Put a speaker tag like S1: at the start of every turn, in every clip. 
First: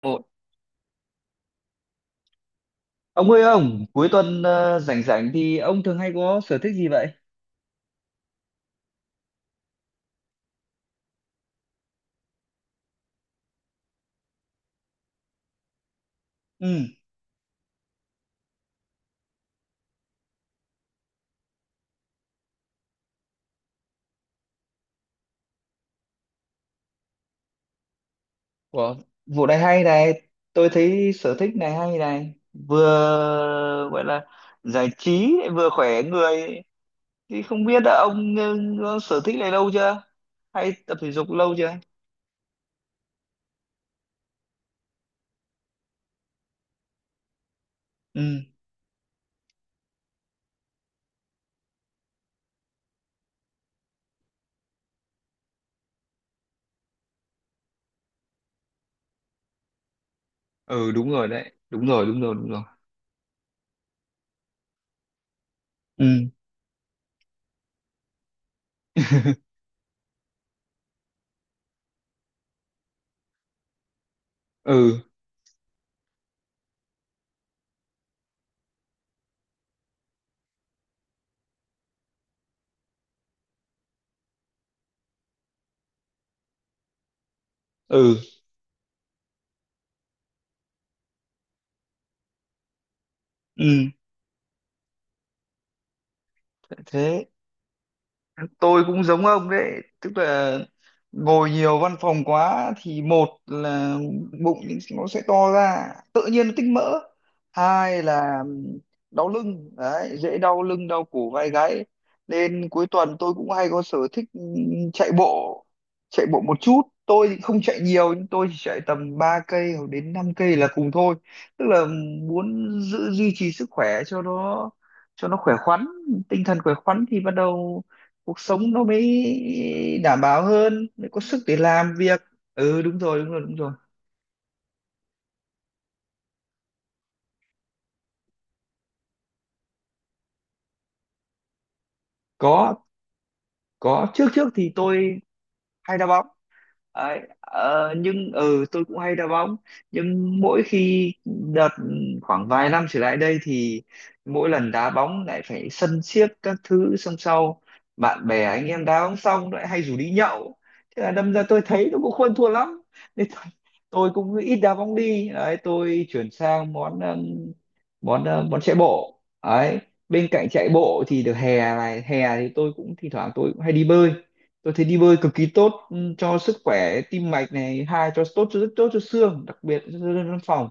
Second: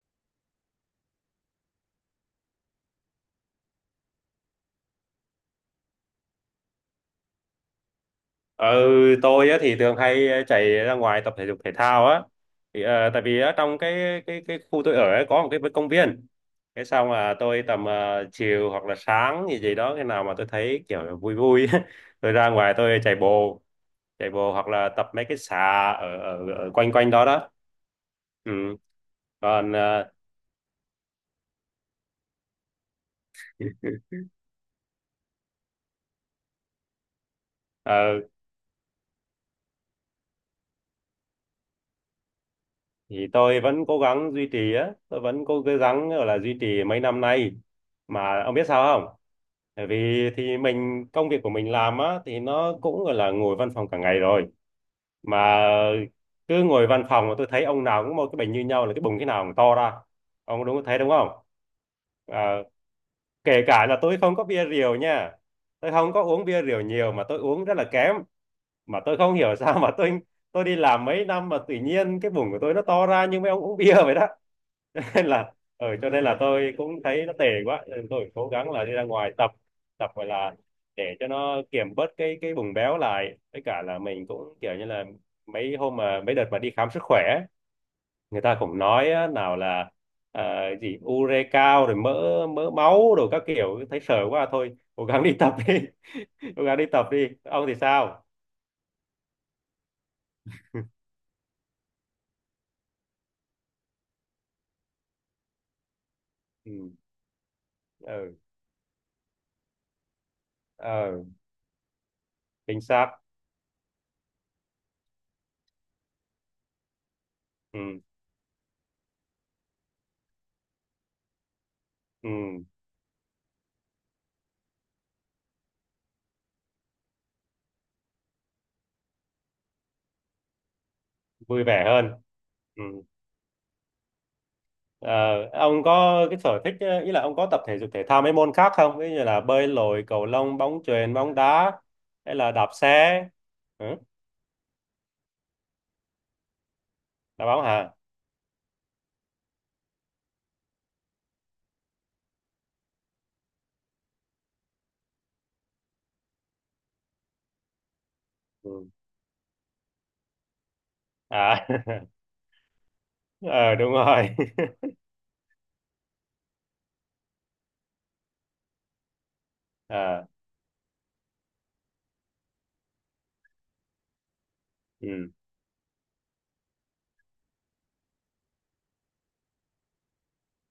S1: Ồ, ông ơi ông, cuối tuần rảnh rảnh thì ông thường hay có sở thích gì vậy?
S2: Ừ, tôi á, thì thường hay chạy ra ngoài tập thể dục thể thao á. Thì, tại vì ở trong cái khu tôi ở ấy, có một cái công viên.
S1: Ừ,
S2: Cái xong là tôi tầm chiều hoặc là sáng gì gì đó, khi nào mà tôi thấy kiểu là vui vui tôi ra ngoài tôi chạy bộ hoặc là tập mấy cái xà ở ở, ở quanh quanh đó đó. Ừ.
S1: của vụ này
S2: Còn
S1: hay này, tôi thấy sở thích này hay này, vừa gọi là giải trí vừa khỏe người. Thì không biết là
S2: ờ,
S1: ông có sở thích này lâu chưa? Hay tập thể dục lâu chưa?
S2: thì tôi vẫn cố gắng duy trì á, tôi vẫn cố gắng gọi là duy trì mấy năm nay.
S1: Ừ,
S2: Mà ông biết sao không? Bởi vì thì mình công việc của mình làm á thì nó cũng gọi là ngồi văn phòng cả ngày rồi, mà cứ ngồi văn phòng mà tôi thấy ông nào cũng một cái bệnh như nhau là cái bụng cái nào cũng to ra. Ông đúng
S1: ừ
S2: thấy đúng
S1: đúng rồi
S2: không?
S1: đấy, đúng rồi, đúng rồi, đúng
S2: À,
S1: rồi.
S2: kể cả là tôi không có bia rượu nha, tôi không có
S1: Ừ.
S2: uống bia rượu nhiều mà tôi uống rất là kém, mà tôi không hiểu sao mà tôi đi làm mấy năm mà tự nhiên cái bụng của tôi nó to ra như mấy ông uống bia vậy đó,
S1: Ừ.
S2: nên là cho nên là tôi cũng thấy nó tệ quá nên tôi cố gắng là đi ra ngoài tập, gọi là để cho nó kiểm bớt cái bùng béo lại, với cả là mình cũng kiểu như là mấy hôm mà mấy đợt mà đi khám sức khỏe ấy,
S1: Ừ.
S2: người ta cũng nói á, nào là ờ, gì ure cao rồi mỡ mỡ máu rồi các kiểu,
S1: Ừ.
S2: thấy sợ quá thôi cố gắng đi tập đi. Cố gắng đi tập
S1: Thế
S2: đi, ông thì sao?
S1: tôi cũng giống ông đấy, tức là ngồi nhiều văn phòng quá thì một là bụng nó sẽ to ra, tự nhiên nó tích
S2: Ừ,
S1: mỡ, hai
S2: ừ,
S1: là đau lưng đấy, dễ đau lưng đau
S2: ừ.
S1: cổ vai gáy, nên
S2: Chính
S1: cuối
S2: xác.
S1: tuần tôi cũng hay có sở thích chạy bộ chạy bộ một chút, tôi thì không chạy
S2: Ừ,
S1: nhiều, nhưng tôi chỉ chạy tầm 3 cây hoặc đến 5 cây là cùng thôi, tức là
S2: ừ.
S1: muốn giữ duy trì sức khỏe cho nó khỏe khoắn, tinh thần khỏe khoắn thì bắt đầu cuộc sống nó mới đảm bảo hơn, mới có sức để
S2: Vui vẻ
S1: làm
S2: hơn.
S1: việc. Ừ,
S2: Ừ.
S1: đúng rồi, đúng rồi, đúng rồi.
S2: Ờ, ông có cái sở thích, ý là ông có tập thể dục thể thao mấy môn khác không? Ví dụ như là bơi lội, cầu lông, bóng chuyền, bóng đá hay là đạp
S1: có
S2: xe. Ừ,
S1: có trước trước thì tôi hay đá bóng. Đấy,
S2: đá bóng hả?
S1: ờ, nhưng ừ tôi cũng hay đá bóng, nhưng mỗi khi đợt khoảng vài năm trở lại đây thì mỗi lần đá bóng lại phải sân siếc các thứ, xong sau bạn bè anh em
S2: Ừ.
S1: đá bóng xong lại hay rủ đi nhậu, thế là đâm ra tôi
S2: À,
S1: thấy nó cũng không thua lắm, nên tôi,
S2: ờ đúng
S1: tôi
S2: rồi.
S1: cũng ít đá bóng đi đấy, tôi chuyển sang món món ờ, món chạy bộ đấy.
S2: À,
S1: Bên cạnh chạy bộ thì được hè này, hè thì tôi cũng thỉnh thoảng tôi cũng hay đi bơi, tôi thấy đi bơi
S2: ừ,
S1: cực kỳ tốt, cho sức khỏe tim mạch này, hai cho tốt, rất tốt cho xương, đặc biệt cho dân văn phòng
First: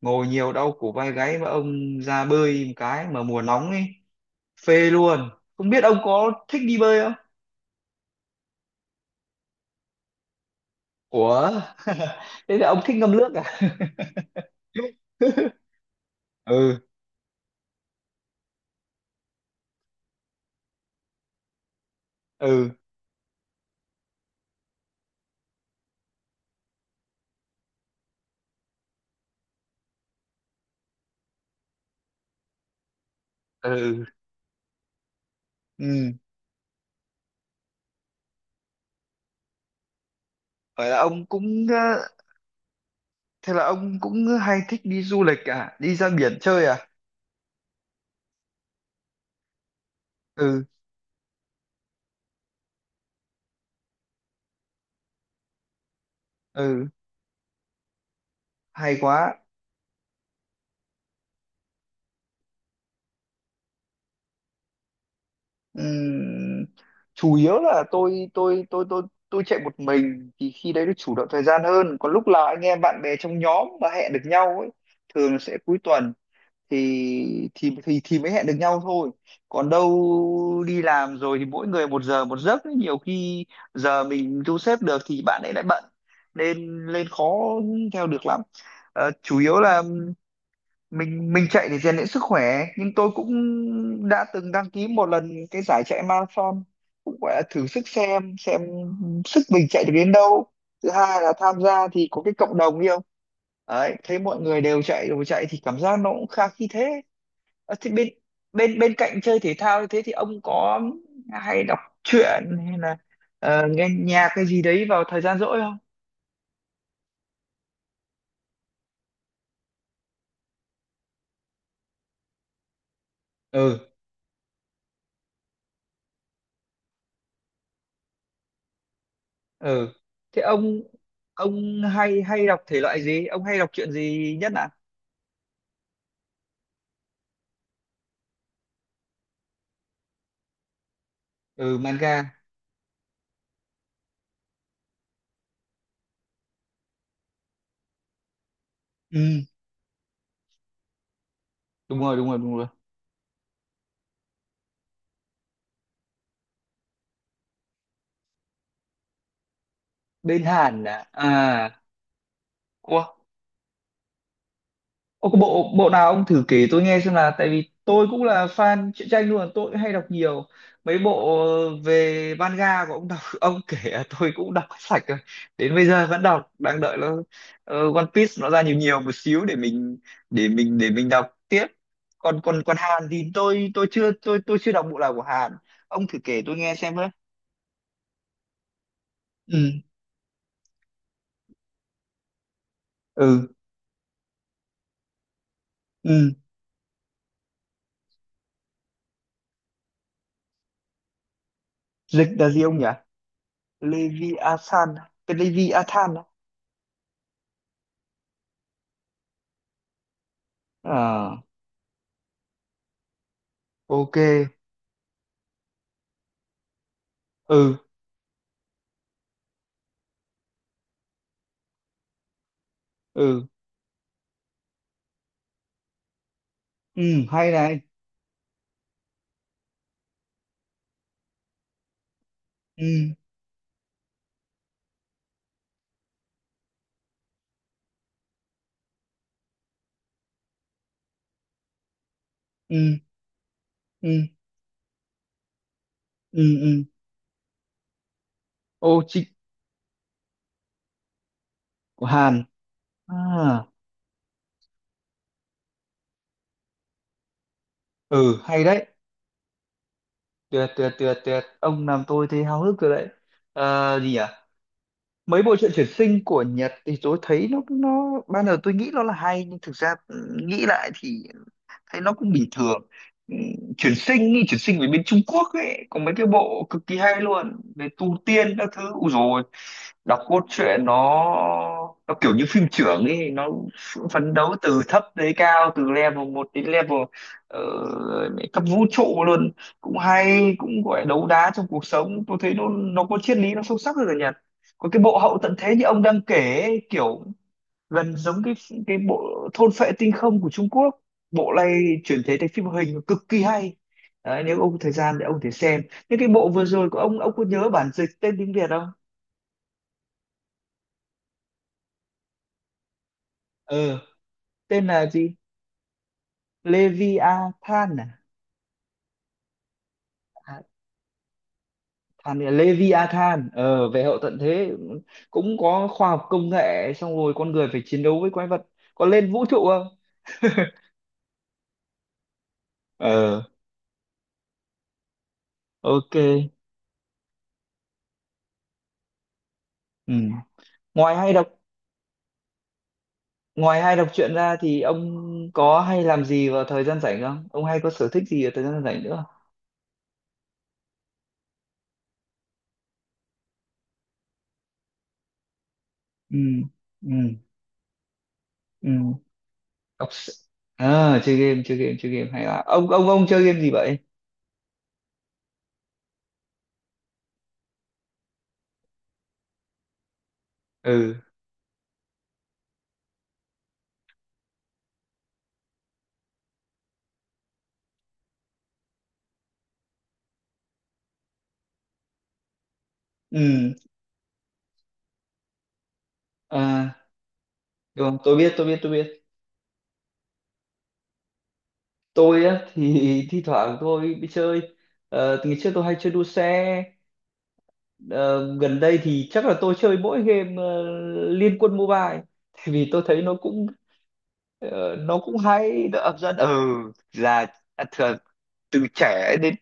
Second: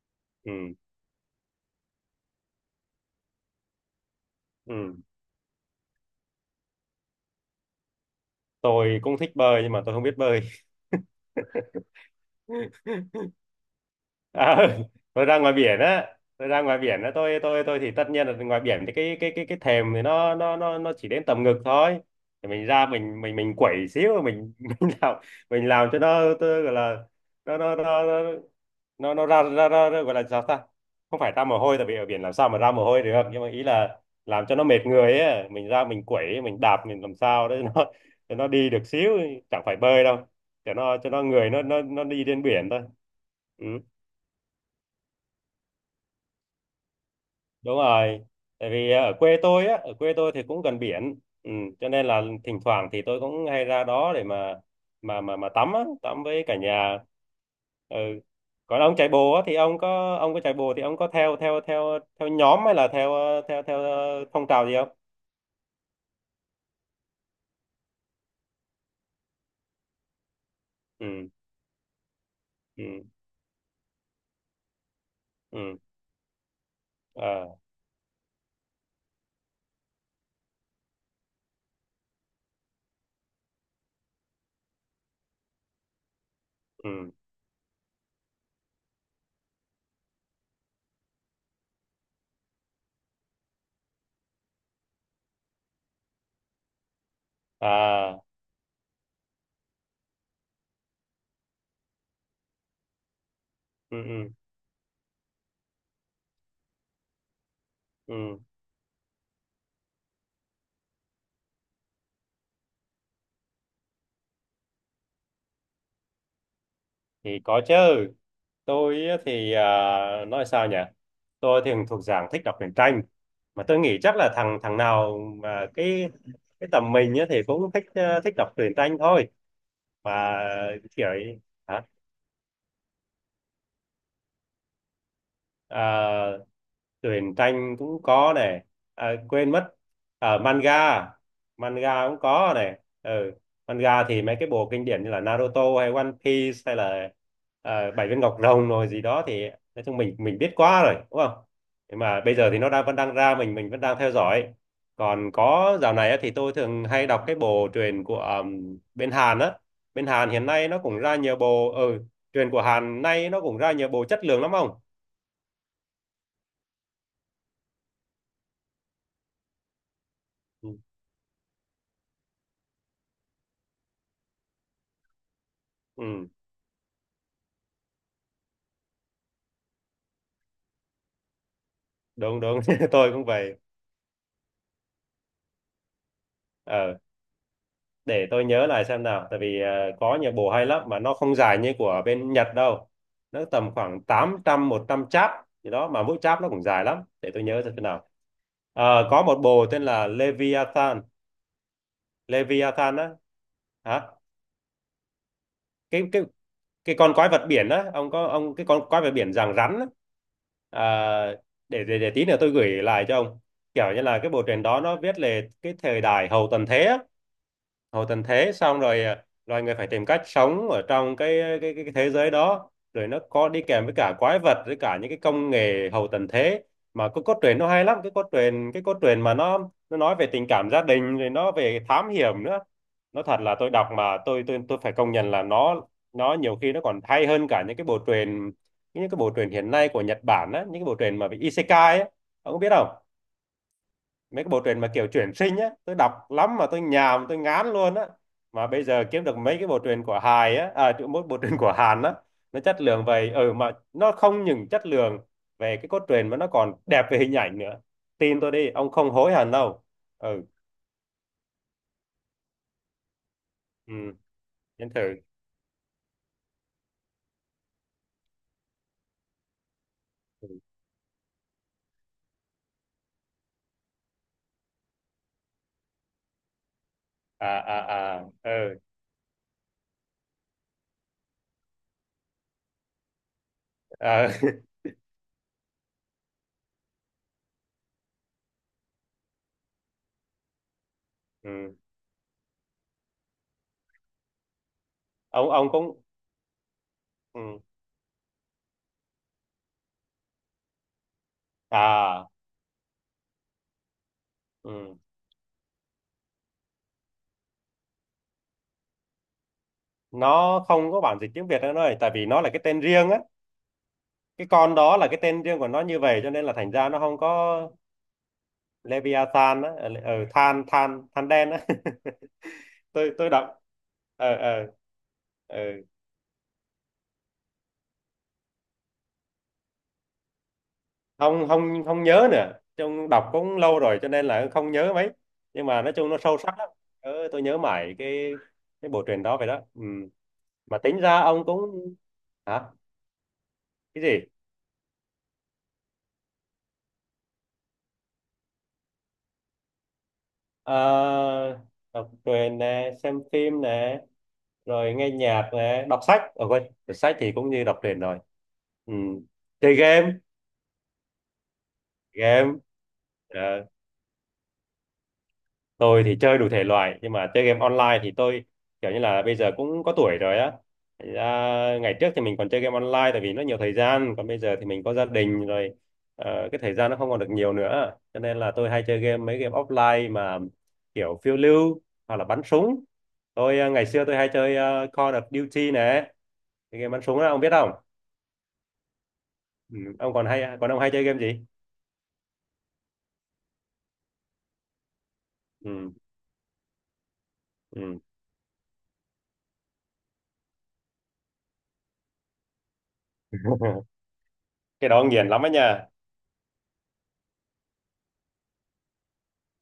S1: ngồi nhiều
S2: ừ,
S1: đau cổ vai gáy, mà ông ra bơi một cái mà mùa nóng ấy, phê
S2: ừ.
S1: luôn. Không biết ông có thích đi bơi không?
S2: Tôi cũng thích bơi nhưng mà tôi không biết bơi.
S1: Ủa? Thế là ông thích ngâm nước à?
S2: À, tôi ra ngoài
S1: Ừ.
S2: biển á, tôi thì tất nhiên là ngoài biển thì cái thềm thì nó chỉ đến tầm ngực thôi. Thì mình
S1: Ừ.
S2: ra mình quẩy xíu mình mình làm mình làm cho nó, tôi gọi là nó nó nó nó nó, nó ra, ra ra ra- gọi là sao ta? Không phải ra mồ hôi tại vì ở biển làm sao mà ra mồ hôi được, nhưng mà ý là
S1: Ừ.
S2: làm cho nó mệt người ấy, mình ra mình
S1: Ừ.
S2: quẩy, mình đạp, mình làm sao để nó đi được xíu, chẳng phải bơi đâu. Cho
S1: vậy là
S2: nó cho nó
S1: ông
S2: người nó
S1: cũng
S2: nó nó
S1: ờ,
S2: đi trên biển thôi.
S1: Thế là
S2: Ừ.
S1: ông cũng hay thích đi du lịch à, đi ra biển chơi à?
S2: Đúng rồi, tại vì ở quê tôi thì cũng
S1: Ừ.
S2: gần biển, cho nên là thỉnh thoảng thì tôi cũng hay ra đó để mà tắm với cả
S1: Ừ.
S2: nhà. Ừ. Còn ông
S1: Hay
S2: chạy bộ
S1: quá.
S2: á, thì ông có chạy bộ thì ông có theo theo theo theo nhóm hay là theo ờ, theo theo ờ, phong trào gì không?
S1: Ừm, chủ yếu là tôi chạy một mình thì khi đấy được chủ động
S2: Ừ,
S1: thời gian hơn, còn lúc là anh em bạn
S2: ừ,
S1: bè trong nhóm mà hẹn được nhau ấy, thường là sẽ cuối
S2: ừ.
S1: tuần thì
S2: À,
S1: thì thì thì mới hẹn được nhau thôi. Còn đâu đi làm rồi thì mỗi người một giờ một giấc ấy. Nhiều khi giờ mình thu xếp được thì bạn ấy lại bận, nên lên
S2: ừ.
S1: khó theo được lắm. Ờ, chủ yếu là mình chạy để rèn luyện sức khỏe, nhưng tôi cũng đã từng đăng ký một lần cái giải chạy marathon, cũng gọi là thử sức
S2: À,
S1: xem sức mình chạy được đến đâu. Thứ hai là tham gia thì có cái cộng đồng yêu, đấy,
S2: ừ,
S1: thấy
S2: ừ,
S1: mọi người đều chạy, đều chạy thì cảm giác nó cũng khá khi thế. Ờ, thì bên
S2: ừ.
S1: bên bên cạnh chơi thể thao như thế thì ông có hay đọc truyện hay là nghe nhạc cái gì đấy vào thời gian rỗi không?
S2: Thì có chứ. Tôi thì, à, nói sao nhỉ, tôi thì thuộc dạng thích đọc truyện tranh, mà
S1: Ừ.
S2: tôi nghĩ chắc là thằng thằng nào mà cái tầm mình á thì cũng thích đọc truyện tranh thôi,
S1: Ừ.
S2: và
S1: Thế ông
S2: kiểu ấy. Hả?
S1: hay hay đọc thể loại gì, ông hay đọc truyện gì nhất ạ?
S2: À, truyện tranh cũng có này, à, quên mất, ở manga.
S1: Ừ,
S2: Manga cũng
S1: manga.
S2: có này. Ừ. Manga thì mấy cái bộ kinh điển như là Naruto hay One Piece hay là Bảy viên ngọc rồng rồi gì
S1: Ừ,
S2: đó thì, nói chung mình biết quá rồi đúng không? Nhưng
S1: đúng rồi,
S2: mà
S1: đúng
S2: bây
S1: rồi,
S2: giờ
S1: đúng
S2: thì
S1: rồi.
S2: nó vẫn đang ra, mình vẫn đang theo dõi. Còn có dạo này á, thì tôi thường hay đọc cái bộ truyện của bên Hàn á. Bên Hàn
S1: Bên
S2: hiện nay nó
S1: Hàn
S2: cũng
S1: à?
S2: ra nhiều bộ,
S1: À.
S2: truyện của Hàn
S1: Ủa?
S2: nay nó cũng ra nhiều bộ chất lượng lắm không.
S1: Ô, có bộ bộ nào ông thử kể tôi nghe xem, là tại vì tôi cũng là fan truyện tranh luôn, tôi cũng hay đọc nhiều.
S2: Ừ.
S1: Mấy bộ về manga của ông đọc, ông kể là tôi cũng đọc hết sạch rồi. Đến bây giờ vẫn
S2: Ừ.
S1: đọc, đang đợi nó, One Piece nó ra nhiều nhiều một xíu để mình đọc tiếp. Còn
S2: Đúng đúng,
S1: còn còn Hàn
S2: tôi cũng
S1: thì
S2: vậy.
S1: tôi chưa đọc bộ nào của Hàn. Ông thử kể tôi nghe xem
S2: ờ
S1: với.
S2: để tôi nhớ lại xem nào, tại vì
S1: Ừ.
S2: có nhiều bộ hay lắm mà nó không dài như của bên Nhật đâu, nó
S1: Ừ.
S2: tầm khoảng tám trăm một trăm chap gì đó mà mỗi
S1: Ừ.
S2: chap nó cũng dài lắm, để tôi nhớ xem thế nào. Có một bộ tên là Leviathan.
S1: Dịch là gì ông nhỉ?
S2: Leviathan á. Hả?
S1: Leviathan, cái
S2: cái
S1: Leviathan
S2: cái
S1: đó.
S2: cái con quái vật biển á, ông cái con quái vật biển dạng rắn á. À,
S1: À,
S2: để tí nữa tôi gửi lại cho ông. Kiểu như
S1: ok.
S2: là cái bộ truyện đó nó viết về cái thời đại hậu tận thế á.
S1: Ừ.
S2: Hậu tận thế, xong rồi à, loài người phải tìm cách sống ở trong cái thế giới đó, rồi nó
S1: Ừ.
S2: có đi kèm với cả quái vật, với cả những cái công nghệ hậu tận thế,
S1: Ừ.
S2: mà cái cốt
S1: Hay
S2: truyện nó
S1: này.
S2: hay lắm. Cái cốt truyện mà nó nói về tình cảm gia đình, rồi nó về thám hiểm nữa.
S1: Ừ.
S2: Nó thật là tôi đọc mà tôi phải công nhận là nó nhiều khi nó còn hay hơn cả những cái bộ truyện hiện nay của Nhật Bản á, những cái bộ truyện mà về Isekai á, ông có biết không?
S1: Ừ. Ừ.
S2: Mấy cái bộ truyện mà kiểu chuyển sinh á, tôi đọc lắm
S1: Ừ.
S2: mà tôi
S1: Ừ.
S2: nhàm tôi ngán luôn á. Mà bây
S1: Ô
S2: giờ kiếm
S1: chị,
S2: được mấy cái bộ truyện của Hài á, à chứ mỗi bộ truyện của Hàn
S1: của
S2: á,
S1: Hàn
S2: nó chất lượng
S1: à?
S2: vậy, mà nó không những chất lượng về cái cốt truyện mà nó còn đẹp về hình ảnh nữa,
S1: Ừ,
S2: tin tôi
S1: hay
S2: đi
S1: đấy.
S2: ông không hối hận đâu. Ừ,
S1: Tuyệt, tuyệt, tuyệt, tuyệt, ông làm tôi thấy háo hức rồi đấy.
S2: ừ.
S1: Ờ, gì nhỉ,
S2: Đến thử.
S1: mấy bộ truyện chuyển sinh của Nhật thì tôi thấy nó ban đầu tôi nghĩ nó là hay, nhưng thực ra,
S2: Ừ.
S1: nghĩ lại thì thấy nó cũng bình thường. Ừ, chuyển sinh đi chuyển sinh về bên Trung Quốc ấy, có mấy cái bộ cực kỳ hay
S2: À,
S1: luôn về tu
S2: à, à,
S1: tiên các
S2: ừ.
S1: thứ. Ui, rồi đọc cốt truyện nó, kiểu như phim trưởng ấy, nó
S2: À,
S1: phấn đấu từ thấp tới cao, từ level 1 đến level cấp vũ trụ luôn. Cũng hay, cũng gọi là đấu đá trong
S2: ừ.
S1: cuộc sống, tôi thấy nó có triết lý, nó sâu sắc hơn ở Nhật. Có cái bộ hậu
S2: ông
S1: tận
S2: ông
S1: thế như ông
S2: cũng.
S1: đang kể ấy, kiểu
S2: Ừ.
S1: gần giống cái, bộ thôn phệ tinh không của Trung Quốc. Bộ này chuyển
S2: À,
S1: thể thành phim hoạt hình cực kỳ hay đấy, nếu ông có thời
S2: ừ.
S1: gian thì ông có thể xem. Những cái bộ vừa rồi của ông, có nhớ bản dịch tên tiếng Việt không?
S2: Nó không có bản dịch tiếng Việt nữa rồi, tại vì nó là cái tên riêng á,
S1: ờ
S2: cái con
S1: tên
S2: đó
S1: là
S2: là cái
S1: gì?
S2: tên riêng của nó như vậy, cho nên là thành ra nó không có.
S1: Leviathan à?
S2: Leviathan á, ở
S1: À,
S2: than than than đen á.
S1: Than là
S2: Tôi
S1: Leviathan,
S2: đọc.
S1: về hậu
S2: ờ
S1: tận
S2: ờ
S1: thế, cũng
S2: ờ
S1: có khoa học công nghệ, xong rồi con người phải chiến đấu với quái vật. Có lên vũ trụ không?
S2: không không không nhớ nữa, chung đọc
S1: Ờ,
S2: cũng lâu rồi cho nên là không nhớ mấy, nhưng mà nói chung
S1: ok.
S2: nó sâu sắc lắm. Tôi nhớ mãi cái bộ truyện đó vậy đó. Ừ.
S1: Ừ.
S2: Mà tính
S1: ngoài
S2: ra
S1: hay
S2: ông
S1: đọc
S2: cũng. Hả?
S1: Ngoài hay
S2: Cái
S1: đọc
S2: gì?
S1: truyện ra thì ông có hay làm gì vào thời gian rảnh không? Ông hay có sở thích gì vào thời gian rảnh nữa?
S2: Ờ, đọc truyện nè, xem phim nè, rồi nghe nhạc này, đọc sách,
S1: Ừ,
S2: quên, đọc
S1: ừ,
S2: sách thì cũng như đọc truyện rồi.
S1: ừ.
S2: Ừ. Chơi
S1: Đọc
S2: game.
S1: s- À, chơi game hay
S2: game
S1: là ông chơi game
S2: ờ,
S1: gì vậy?
S2: tôi thì chơi đủ thể loại, nhưng mà chơi game online thì tôi kiểu như là bây giờ cũng có tuổi rồi á. Thành
S1: Ừ,
S2: ra ngày trước thì mình còn chơi game online tại vì nó nhiều thời gian, còn bây giờ thì mình có gia đình rồi, cái thời gian nó không còn được nhiều nữa, cho nên là tôi hay chơi mấy game offline mà kiểu phiêu lưu hoặc là bắn súng. Tôi,
S1: ừ,
S2: ngày xưa tôi hay chơi, Call of Duty này, cái game
S1: à,
S2: bắn súng đó ông biết không?
S1: được không? Tôi biết, tôi biết, tôi biết.
S2: Ừ. ông còn hay Còn ông hay chơi game gì?
S1: Tôi á thì thi thoảng tôi đi chơi. Ờ, từ ngày trước tôi
S2: Ừ.
S1: hay chơi đua xe.
S2: Ừ.
S1: Ờ, gần đây thì chắc là tôi chơi mỗi game, Liên Quân Mobile, tại vì tôi thấy nó cũng,
S2: Cái
S1: Ờ,
S2: đó ông
S1: nó
S2: nghiền
S1: cũng
S2: lắm ấy nha.
S1: hay, nó hấp dẫn. Ừ, là, à, thường từ trẻ đến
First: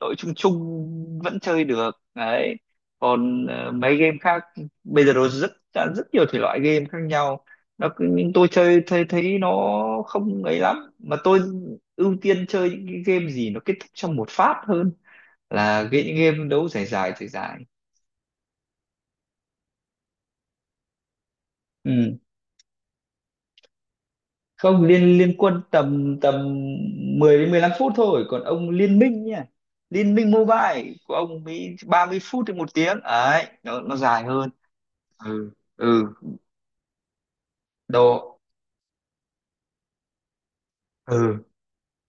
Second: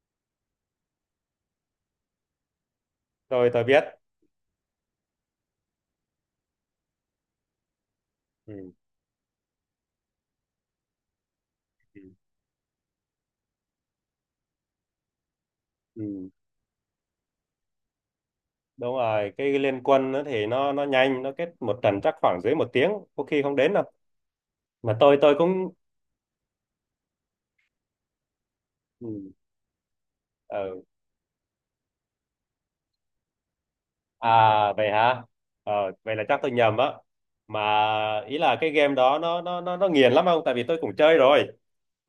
S1: đội, chung chung vẫn chơi được đấy. Còn
S2: Tôi biết.
S1: mấy game khác bây giờ nó rất rất nhiều thể loại game khác nhau. Nhưng tôi
S2: Ừ.
S1: chơi thấy thấy nó không ấy lắm, mà tôi
S2: Ừ.
S1: ưu tiên chơi những cái game gì nó kết thúc trong một phát hơn là cái những
S2: Ừ.
S1: game đấu dài dài dài dài.
S2: Đúng rồi, cái liên quân nó thì nó nhanh, nó kết một trận chắc
S1: Ừ.
S2: khoảng dưới một tiếng có khi không đến đâu.
S1: Không,
S2: Mà tôi
S1: liên liên
S2: tôi
S1: quân
S2: cũng.
S1: tầm tầm 10 đến 15 phút thôi, còn ông, liên
S2: Ừ.
S1: minh nha. Liên minh
S2: Ừ.
S1: mobile của ông mới 30 phút đến 1 tiếng ấy, nó dài hơn.
S2: À, vậy hả?
S1: Ừ.
S2: ờ,
S1: Ừ.
S2: vậy là chắc tôi nhầm á, mà
S1: Độ.
S2: ý là cái game đó nó nghiền lắm không? Tại vì tôi cũng chơi
S1: Ừ.
S2: rồi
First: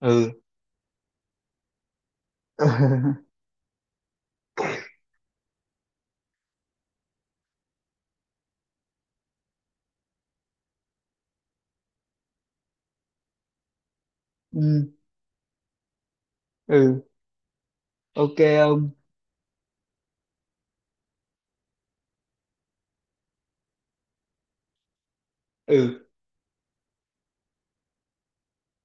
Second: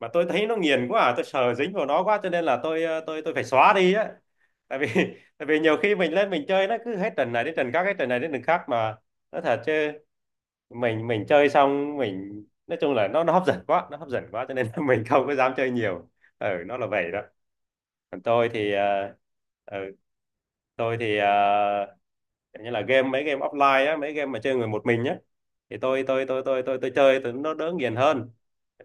S2: mà tôi
S1: Ừ.
S2: thấy nó nghiền quá, à, tôi sợ dính vào nó quá cho nên là tôi ờ, tôi phải xóa đi á. Tại vì tại vì nhiều khi mình lên mình chơi, nó cứ hết trận này đến trận khác, hết trận này đến trận khác, mà nó thật chứ, mình chơi xong mình nói chung là nó hấp dẫn quá, nó hấp dẫn quá, cho
S1: Ừ.
S2: nên là mình không có dám chơi nhiều. Ừ, nó là
S1: Ừ.
S2: vậy đó. Còn
S1: Ok
S2: tôi thì,
S1: ông.
S2: ừ, tôi thì ờ, kiểu như là mấy game offline á, mấy game mà chơi người một mình nhá.
S1: Ừ.
S2: Thì tôi chơi nó đỡ nghiền hơn,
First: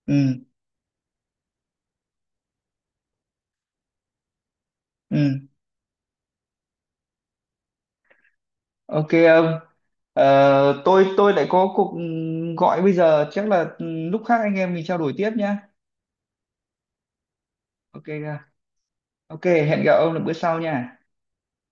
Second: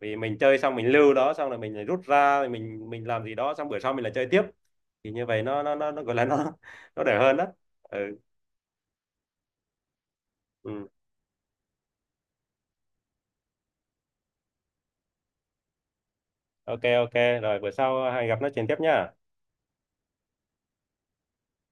S2: vì mình
S1: Ừ.
S2: chơi xong mình lưu đó xong rồi mình lại rút ra, rồi mình làm gì đó xong bữa sau mình lại chơi tiếp, thì như vậy
S1: Ừ.
S2: nó gọi là nó nó đỡ hơn đó. Ừ,
S1: Ok ông. Ờ,
S2: ừ.
S1: tôi lại có cuộc gọi bây giờ, chắc là lúc khác anh em mình trao đổi tiếp nhá.
S2: OK, OK, rồi bữa
S1: Ok,
S2: sau hãy gặp nói chuyện tiếp nhá.
S1: ok, hẹn gặp ông là bữa sau nha.